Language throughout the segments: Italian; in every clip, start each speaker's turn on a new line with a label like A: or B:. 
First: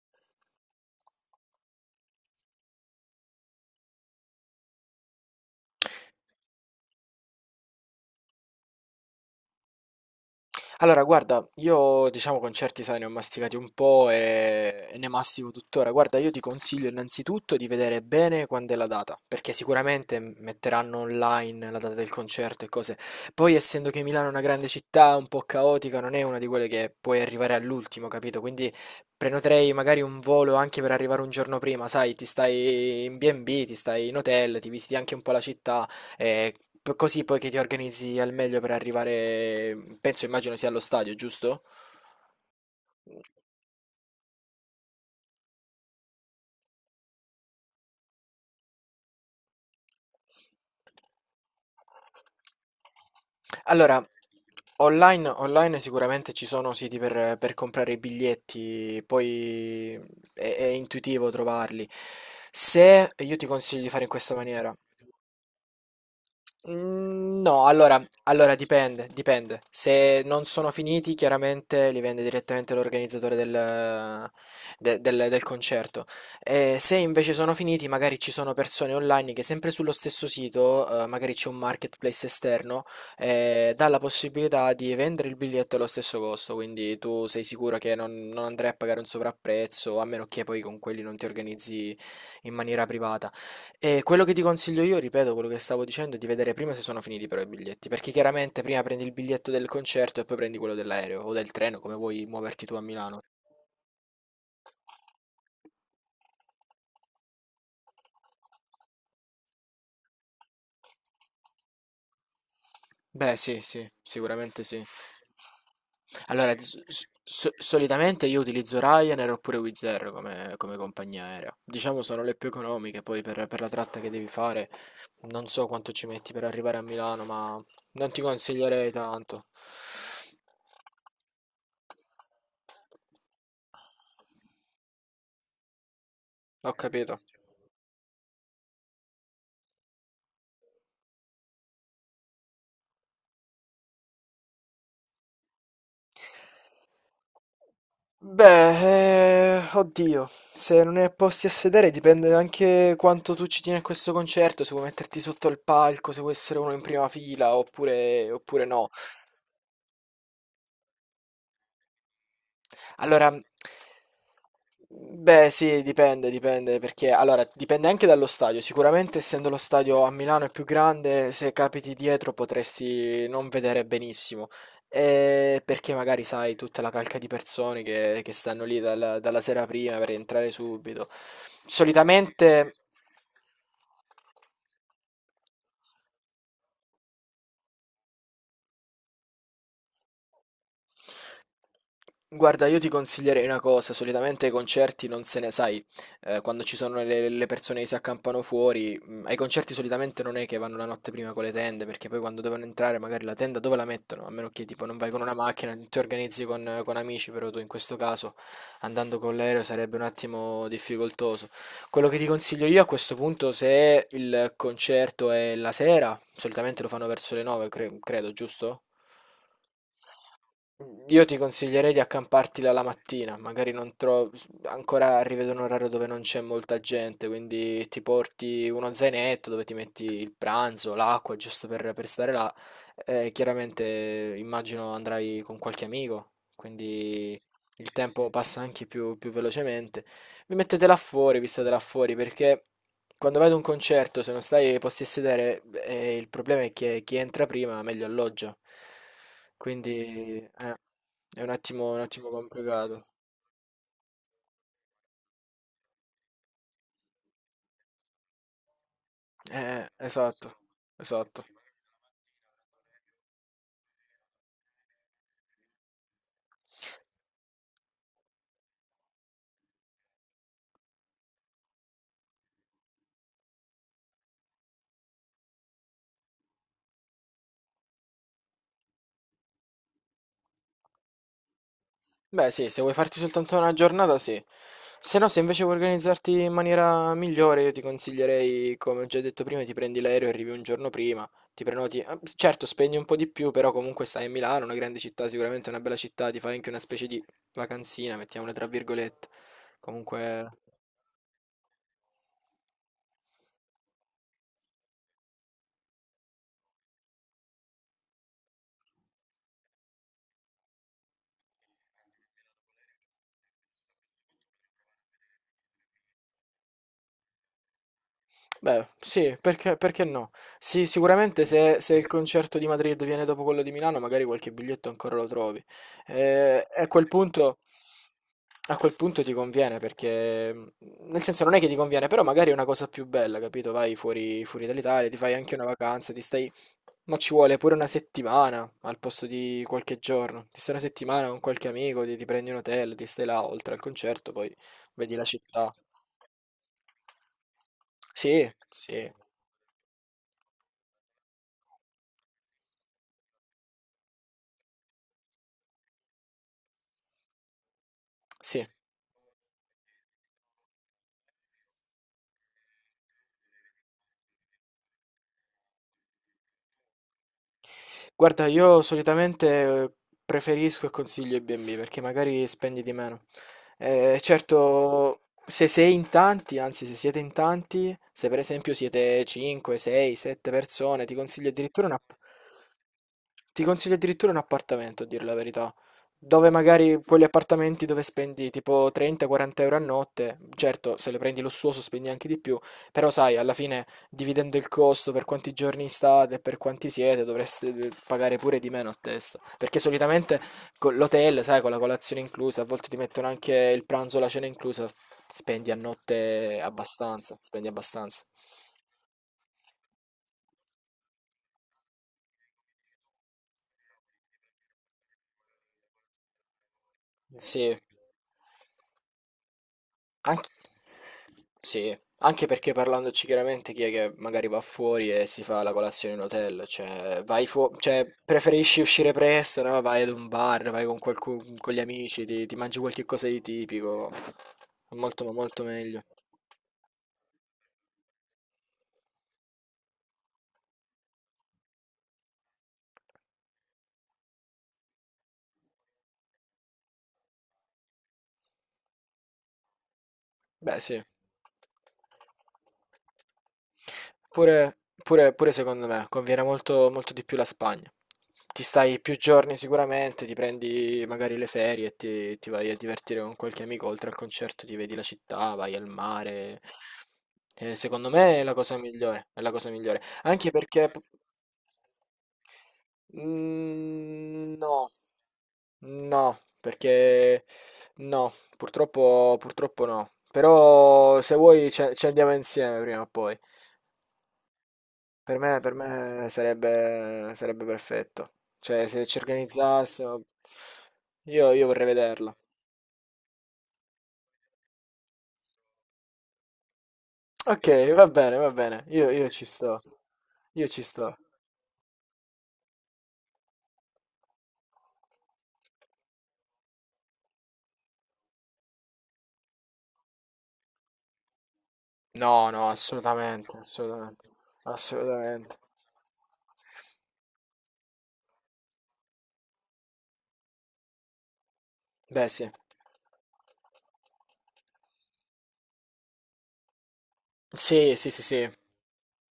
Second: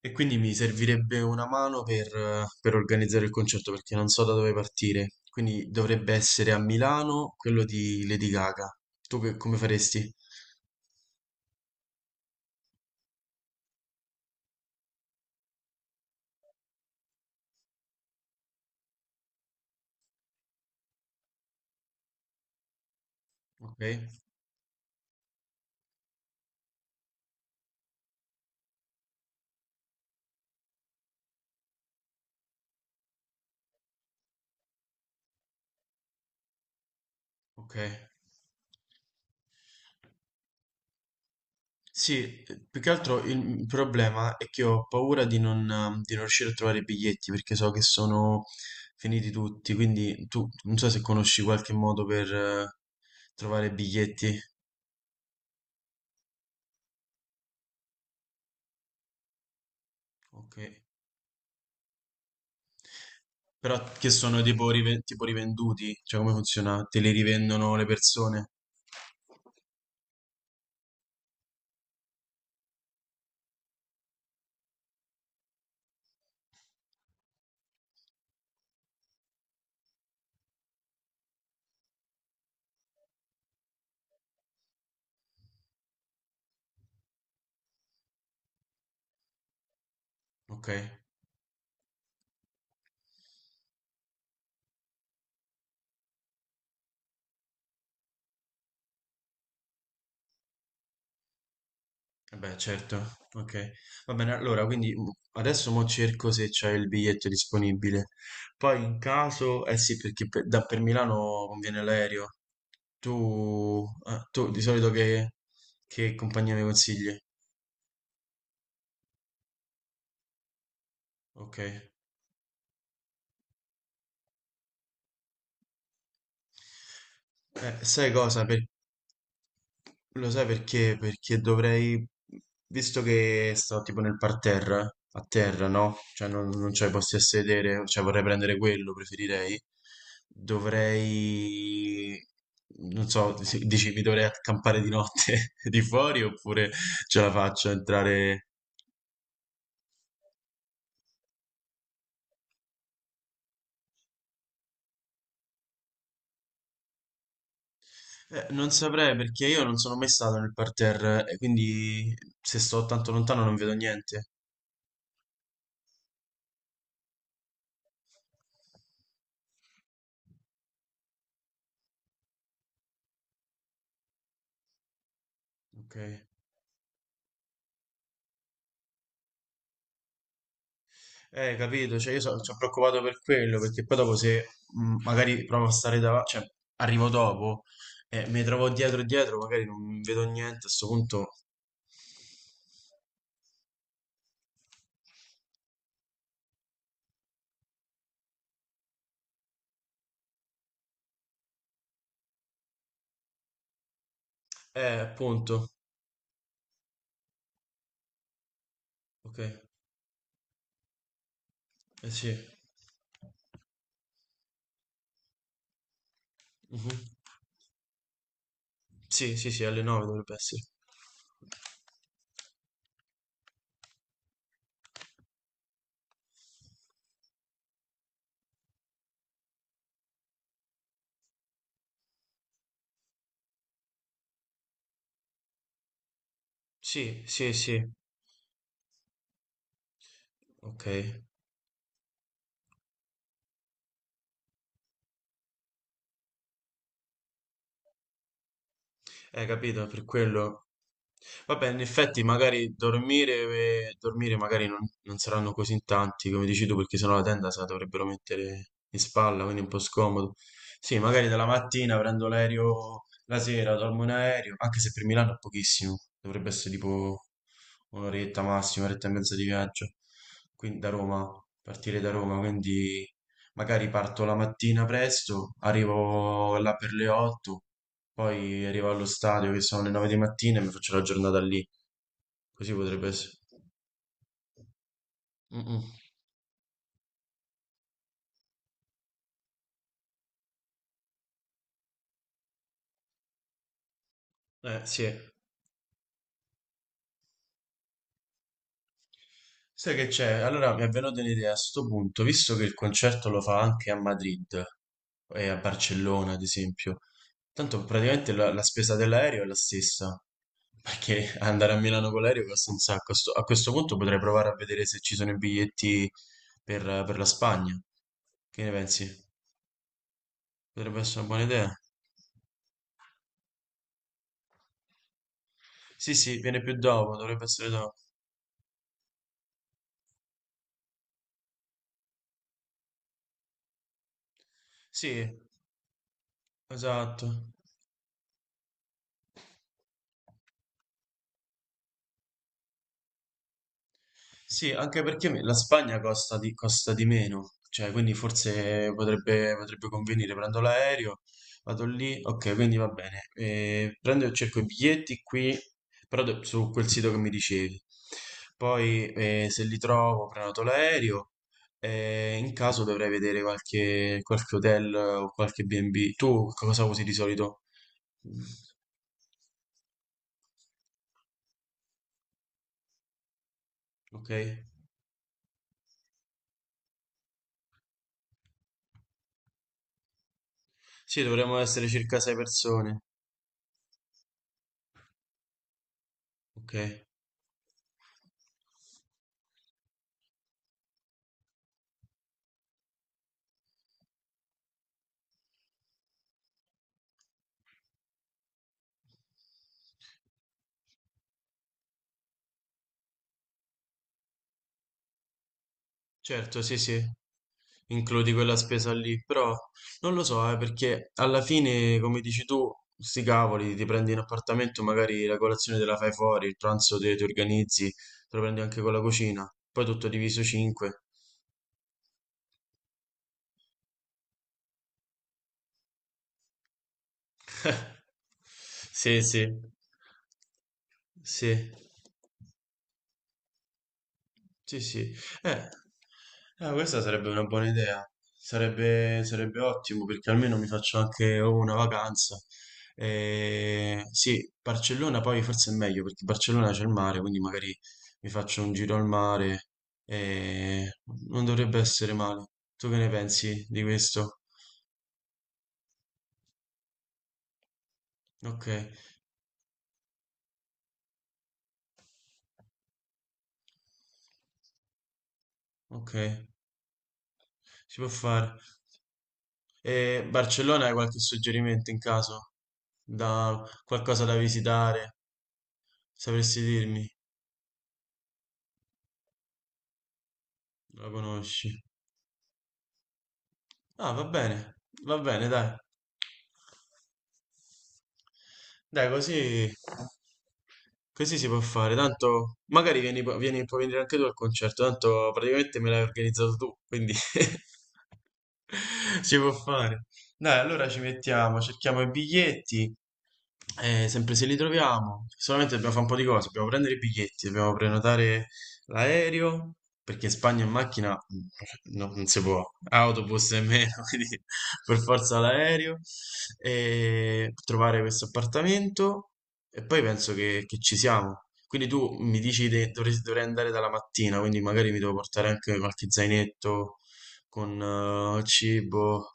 A: E quindi mi servirebbe una mano per organizzare il concerto perché non so da dove partire. Quindi dovrebbe essere a Milano quello di Lady Gaga. Tu come faresti?
B: Allora, guarda, io diciamo concerti, sai, ne ho masticati un po' e ne mastico tuttora. Guarda, io ti consiglio innanzitutto di vedere bene quando è la data, perché sicuramente metteranno online la data del concerto e cose. Poi,
A: Ok,
B: essendo che Milano è una grande città, un po' caotica, non è una di quelle che puoi arrivare all'ultimo, capito? Quindi prenoterei magari un volo anche per arrivare un giorno prima, sai, ti stai in B&B, ti stai in hotel, ti visiti anche un po' la città. Eh, Così poi che ti
A: ok.
B: organizzi al meglio per arrivare, penso, immagino sia allo stadio, giusto?
A: Sì, più che altro il problema è che ho paura di non riuscire a trovare i biglietti perché so che sono finiti tutti. Quindi tu non so se conosci qualche modo per trovare
B: Allora,
A: biglietti.
B: online sicuramente ci sono siti per comprare i biglietti, poi è,
A: Ok.
B: è intuitivo trovarli. Se io ti
A: Però
B: consiglio di fare
A: che
B: in questa
A: sono tipo,
B: maniera.
A: tipo rivenduti? Cioè come funziona? Te
B: Mm,
A: li
B: no,
A: rivendono le
B: allora,
A: persone?
B: allora dipende, dipende. Se non sono finiti, chiaramente li vende direttamente l'organizzatore del concerto. E se invece sono finiti, magari ci sono persone online che sempre sullo stesso sito, magari c'è un marketplace esterno, dà la possibilità di vendere il biglietto allo stesso costo, quindi tu sei sicuro che non andrai a pagare un sovrapprezzo, a meno che poi
A: Ok,
B: con
A: eh
B: quelli non ti organizzi in maniera privata. E quello che ti consiglio io, ripeto quello che stavo dicendo, è di vedere prima se sono finiti però i biglietti, perché chiaramente prima prendi il biglietto del concerto e poi prendi quello dell'aereo o del treno, come vuoi
A: beh,
B: muoverti tu a
A: certo,
B: Milano.
A: ok. Va bene, allora, quindi adesso mo cerco se c'è il biglietto disponibile. Poi in caso, eh sì, perché da per Milano conviene l'aereo.
B: Beh, sì,
A: Tu,
B: sì,
A: ah, tu di
B: sicuramente sì.
A: solito che
B: Allora,
A: compagnia mi
B: di
A: consigli?
B: solitamente io utilizzo Ryanair oppure Wizz Air come, come compagnia aerea.
A: Ok.
B: Diciamo sono le più economiche, poi per la tratta che devi fare, non so quanto ci metti per arrivare a Milano, ma non
A: Sai
B: ti
A: cosa?
B: consiglierei tanto.
A: Lo sai perché? Perché dovrei, visto che sto tipo nel parterre, a terra, no? Cioè non
B: Ho
A: c'ho i posti
B: capito.
A: a sedere, cioè vorrei prendere quello, preferirei. Dovrei, non so, dici mi dovrei accampare di notte di fuori oppure ce la faccio a entrare?
B: Beh, oddio, se non hai posti a sedere dipende anche quanto tu ci tieni a questo concerto, se vuoi metterti sotto il palco, se vuoi essere uno in prima fila oppure, oppure
A: Non
B: no.
A: saprei perché io non sono mai stato nel parterre e quindi se sto tanto
B: Allora,
A: lontano non vedo niente.
B: beh, sì, dipende, dipende, perché allora dipende anche dallo stadio. Sicuramente, essendo lo stadio a Milano è più grande, se capiti dietro potresti non vedere benissimo. Perché
A: Ok.
B: magari sai tutta la calca di persone che stanno lì dalla sera prima per entrare subito.
A: Capito, cioè io sono
B: Solitamente.
A: preoccupato per quello, perché poi dopo se magari provo a stare davanti, cioè arrivo dopo e mi trovo dietro e dietro, magari non vedo niente, a questo punto.
B: Guarda, io ti consiglierei una cosa, solitamente ai concerti non se ne, sai, quando ci sono le persone che si accampano fuori, ai concerti solitamente non è che vanno la notte prima con le tende, perché poi quando devono entrare magari la tenda dove la mettono? A meno che tipo non vai con una
A: Appunto,
B: macchina, ti organizzi con amici, però tu in questo caso andando con
A: ok,
B: l'aereo sarebbe un attimo difficoltoso. Quello
A: eh
B: che ti
A: sì.
B: consiglio io a questo punto, se il concerto è la sera, solitamente lo
A: Mhm.
B: fanno verso le 9, credo, giusto?
A: Sì, sì, sì, alle 9 dovrebbe essere.
B: Io ti consiglierei di accamparti là la mattina, magari non trovi, ancora arrivi ad un orario dove non c'è molta gente, quindi ti porti uno zainetto dove ti metti il pranzo, l'acqua, giusto per stare là. Chiaramente immagino andrai con qualche amico,
A: Sì,
B: quindi
A: sì, sì,
B: il tempo passa anche più velocemente. Vi
A: ok.
B: mettete là fuori, vi state là fuori, perché quando vai ad un concerto, se non stai ai posti a sedere, il problema è che chi entra prima meglio alloggia.
A: Capito,
B: Quindi,
A: per quello.
B: è
A: Vabbè, in
B: un
A: effetti
B: attimo
A: magari
B: complicato.
A: dormire magari non saranno così in tanti, come dici tu, perché sennò la tenda se la dovrebbero mettere in spalla, quindi è un po' scomodo.
B: Esatto,
A: Sì, magari
B: esatto.
A: dalla mattina prendo l'aereo, la sera dormo in aereo, anche se per Milano è pochissimo, dovrebbe essere tipo un'oretta massima, un'oretta e mezza di viaggio, quindi da Roma, partire da Roma, quindi magari parto la mattina presto, arrivo là per le 8, poi arrivo allo stadio che sono le 9 di mattina e mi faccio la giornata lì.
B: Beh, sì,
A: Così
B: se vuoi
A: potrebbe
B: farti
A: essere.
B: soltanto una giornata, sì. Se no, se invece vuoi
A: Mm-mm.
B: organizzarti in maniera migliore, io ti consiglierei, come ho già detto prima, ti prendi l'aereo e arrivi un giorno prima, ti prenoti. Eh, certo, spendi un po' di più, però comunque stai a Milano, una grande
A: Sì.
B: città, sicuramente una bella città, ti fai anche una specie di vacanzina, mettiamola tra virgolette.
A: Sai che c'è?
B: Comunque.
A: Allora mi è venuta un'idea a sto punto, visto che il concerto lo fa anche a Madrid e a Barcellona, ad esempio. Tanto praticamente la spesa dell'aereo è la stessa, perché andare a Milano con l'aereo costa un sacco. A questo punto potrei provare a vedere se ci sono i biglietti per la Spagna. Che ne
B: Beh,
A: pensi?
B: sì, perché, perché no? Sì,
A: Potrebbe essere una buona
B: sicuramente
A: idea.
B: se, se il concerto di Madrid viene dopo quello di Milano, magari qualche biglietto ancora lo trovi.
A: Sì, sì, viene più
B: E
A: dopo, dovrebbe essere dopo.
B: a quel punto ti conviene, perché nel senso non è che ti conviene, però magari è una cosa più bella, capito? Vai fuori, fuori dall'Italia, ti fai
A: Sì,
B: anche una vacanza, ti stai... Ma
A: esatto.
B: ci vuole pure una settimana al posto di qualche giorno. Ti stai una settimana con qualche amico, ti prendi un hotel, ti stai là oltre al concerto, poi
A: Sì, anche
B: vedi la
A: perché la
B: città.
A: Spagna costa costa di meno, cioè quindi
B: Sì,
A: forse
B: sì.
A: potrebbe convenire. Prendo l'aereo, vado lì, ok, quindi va bene. Prendo e cerco i biglietti qui, però su quel sito che mi dicevi.
B: Sì.
A: Poi se li trovo, prenoto l'aereo. E in caso dovrei vedere qualche, qualche hotel o qualche B&B. Tu cosa usi di solito?
B: Guarda, io solitamente eh, preferisco e consiglio i B&B perché magari spendi di meno.
A: Ok?
B: Certo, se sei in tanti, anzi se siete in tanti, se per esempio siete 5, 6, 7 persone, ti
A: Sì,
B: consiglio
A: dovremmo
B: addirittura
A: essere
B: un
A: circa 6 persone.
B: appartamento, a dire la verità. Dove
A: Ok.
B: magari quegli appartamenti dove spendi tipo 30-40 € a notte, certo, se lo prendi lussuoso spendi anche di più, però sai, alla fine dividendo il costo per quanti giorni state e per quanti siete, dovreste pagare pure di meno a testa. Perché solitamente con l'hotel, sai, con la colazione inclusa, a volte ti mettono anche il pranzo, la cena inclusa, spendi a notte
A: Certo, sì, sì,
B: abbastanza, spendi abbastanza.
A: includi quella spesa lì, però non lo so, perché alla fine, come dici tu, sti cavoli, ti prendi un appartamento, magari la colazione te la fai fuori, il pranzo te ti
B: Sì.
A: organizzi, te lo prendi anche con la cucina, poi tutto diviso
B: Anch
A: 5.
B: Sì, anche perché parlandoci chiaramente chi è che magari va fuori e si fa la colazione in hotel, cioè vai cioè preferisci uscire
A: Sì, sì,
B: presto, no? Vai ad un bar, vai con qualcuno,
A: sì.
B: con gli amici, ti mangi qualche cosa di tipico,
A: Sì,
B: è
A: sì.
B: molto ma molto
A: Eh,
B: meglio.
A: questa sarebbe una buona idea. Sarebbe ottimo perché almeno mi faccio anche oh, una vacanza. Sì, Barcellona poi forse è meglio perché Barcellona c'è il mare, quindi magari mi faccio un giro al mare.
B: Beh,
A: Eh,
B: sì.
A: non dovrebbe essere male. Tu che ne pensi di questo?
B: Pure, pure secondo me conviene molto, molto di più la Spagna. Ti
A: Ok,
B: stai più giorni sicuramente, ti prendi magari le ferie e ti vai a divertire con qualche amico, oltre al concerto ti vedi la città, vai al
A: ok,
B: mare.
A: si può
B: Secondo me è
A: fare.
B: la cosa migliore, è la cosa migliore.
A: E
B: Anche
A: Barcellona
B: perché...
A: hai qualche suggerimento in caso? Da qualcosa da
B: Mm, no,
A: visitare?
B: No,
A: Sapresti dirmi?
B: perché no, purtroppo, purtroppo no.
A: La
B: Però se vuoi
A: conosci.
B: ci andiamo insieme prima o poi.
A: Ah, va
B: Per
A: bene,
B: me,
A: dai.
B: per me sarebbe, sarebbe perfetto. Cioè, se
A: Dai,
B: ci
A: così,
B: organizzassimo,
A: così si
B: io,
A: può
B: io vorrei
A: fare.
B: vederla.
A: Tanto, magari puoi venire anche tu al concerto. Tanto praticamente me l'hai organizzato tu, quindi
B: Ok, va bene, va bene. Io, io
A: si
B: ci
A: può
B: sto.
A: fare. Dai,
B: Io ci
A: allora ci
B: sto.
A: mettiamo, cerchiamo i biglietti sempre se li troviamo, solamente dobbiamo fare un po' di cose, dobbiamo prendere i biglietti, dobbiamo prenotare l'aereo, perché in Spagna in macchina non si
B: No,
A: può,
B: no,
A: autobus
B: assolutamente,
A: nemmeno,
B: assolutamente.
A: quindi per forza
B: Assolutamente.
A: l'aereo, e trovare questo appartamento e poi penso che ci siamo. Quindi tu
B: Beh,
A: mi
B: sì.
A: dici che dovrei andare dalla mattina, quindi magari mi devo portare anche qualche zainetto
B: Sì, sì, sì,
A: con
B: sì.
A: cibo.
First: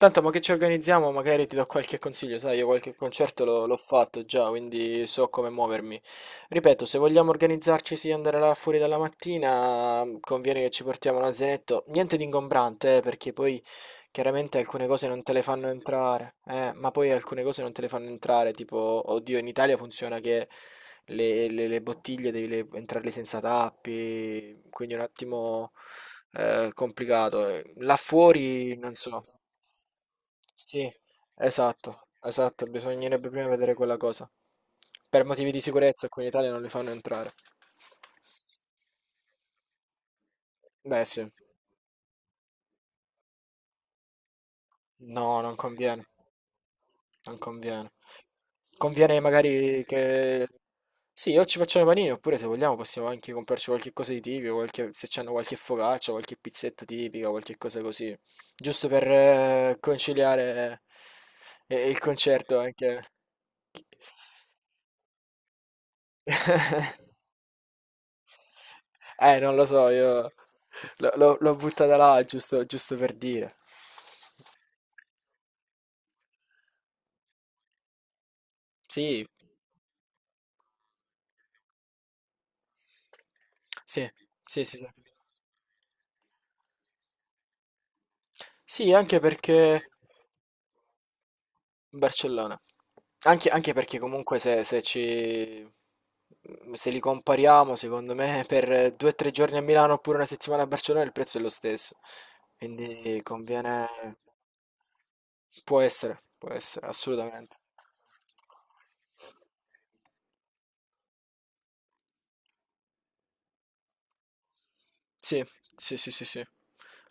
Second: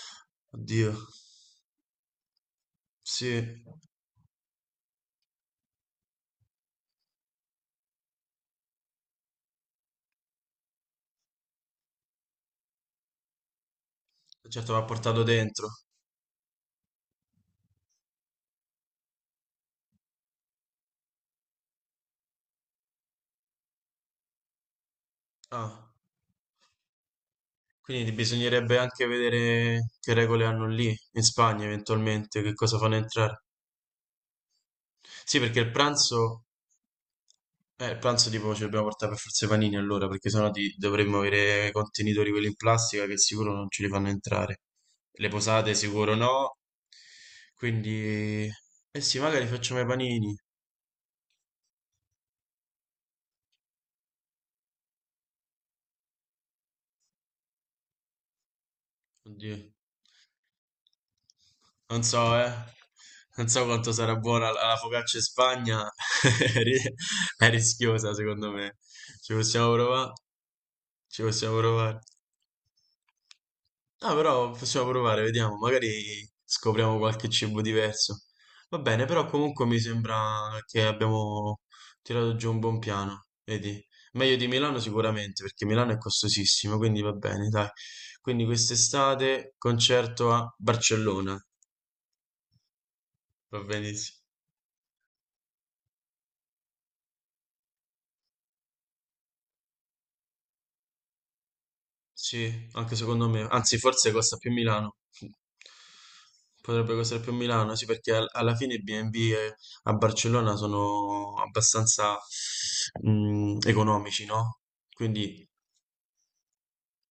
B: Tanto, ma che ci
A: Oddio,
B: organizziamo? Magari ti do qualche consiglio, sai, io qualche
A: sì.
B: concerto l'ho fatto già, quindi so come muovermi. Ripeto, se vogliamo organizzarci, sì, andare là fuori dalla mattina, conviene che ci portiamo l'azionetto. Niente di ingombrante, perché poi chiaramente
A: Certo, va
B: alcune cose
A: portato
B: non te le
A: dentro.
B: fanno entrare, ma poi alcune cose non te le fanno entrare, tipo, oddio, in Italia funziona che le bottiglie devi entrarle senza tappi, quindi un attimo
A: Ah,
B: è complicato. Là
A: quindi
B: fuori,
A: bisognerebbe
B: non
A: anche
B: so.
A: vedere che regole hanno
B: Sì,
A: lì, in Spagna
B: esatto,
A: eventualmente, che
B: esatto.
A: cosa fanno
B: Bisognerebbe
A: entrare.
B: prima vedere quella cosa. Per
A: Sì,
B: motivi
A: perché
B: di sicurezza qui in Italia non li fanno entrare.
A: il pranzo tipo ci dobbiamo portare per forza i panini allora, perché sennò
B: Beh,
A: dovremmo
B: sì.
A: avere i contenitori quelli in plastica che sicuro non ce li fanno entrare.
B: No,
A: Le
B: non
A: posate
B: conviene,
A: sicuro no,
B: non conviene.
A: quindi. Eh sì,
B: Conviene
A: magari facciamo
B: magari
A: i panini.
B: che... Sì, o ci facciamo i panini, oppure se vogliamo possiamo anche comprarci qualche cosa di tipico, qualche- se c'hanno qualche focaccia, qualche pizzetta tipica, qualche cosa così. Giusto per
A: Oddio.
B: conciliare il
A: Non so, eh.
B: concerto anche.
A: Non so quanto sarà buona la la focaccia in Spagna. È ri- è rischiosa, secondo me. Ci
B: Non lo
A: possiamo
B: so,
A: provare?
B: io
A: Ci
B: l'ho
A: possiamo
B: buttata
A: provare.
B: là giusto, giusto per dire.
A: No, però possiamo provare, vediamo. Magari scopriamo qualche cibo diverso. Va bene, però
B: Sì,
A: comunque mi sembra che abbiamo tirato giù un buon piano. Vedi?
B: sì,
A: Meglio di
B: sì, sì,
A: Milano
B: sì.
A: sicuramente, perché Milano è costosissimo, quindi va bene, dai. Quindi
B: Sì, anche
A: quest'estate
B: perché
A: concerto a Barcellona.
B: Barcellona. Anche,
A: Va
B: anche perché
A: benissimo.
B: comunque se, se li compariamo, secondo me, per 2 o 3 giorni a Milano oppure una settimana a Barcellona il prezzo è lo stesso.
A: Sì, anche
B: Quindi
A: secondo me. Anzi,
B: conviene...
A: forse costa più Milano.
B: Può essere,
A: Potrebbe costare più
B: assolutamente.
A: Milano, sì, perché alla fine i B&B a Barcellona sono abbastanza economici, no? Quindi
B: Sì, sì, sì, sì, sì.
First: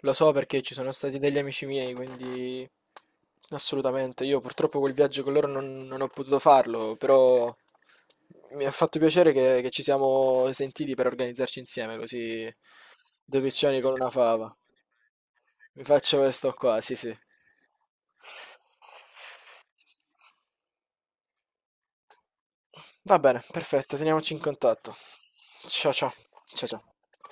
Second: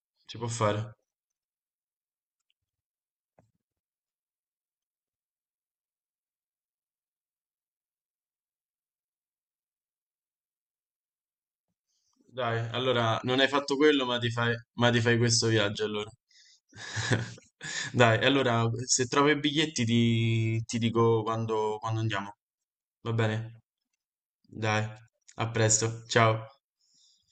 B: Lo so
A: si può
B: perché ci sono
A: fare.
B: stati degli amici miei, quindi assolutamente. Io purtroppo quel viaggio con loro non ho potuto farlo, però mi ha fatto piacere che ci siamo sentiti per organizzarci insieme, così
A: Dai, allora non
B: due
A: hai fatto
B: piccioni con
A: quello,
B: una fava.
A: ma ti fai questo
B: Mi
A: viaggio allora.
B: faccio questo qua, sì, sì.
A: Dai, allora se trovo i biglietti ti dico quando andiamo. Va
B: Va bene,
A: bene?
B: perfetto, teniamoci in
A: Dai,
B: contatto.
A: a
B: Ciao
A: presto,
B: ciao,
A: ciao.
B: ciao ciao.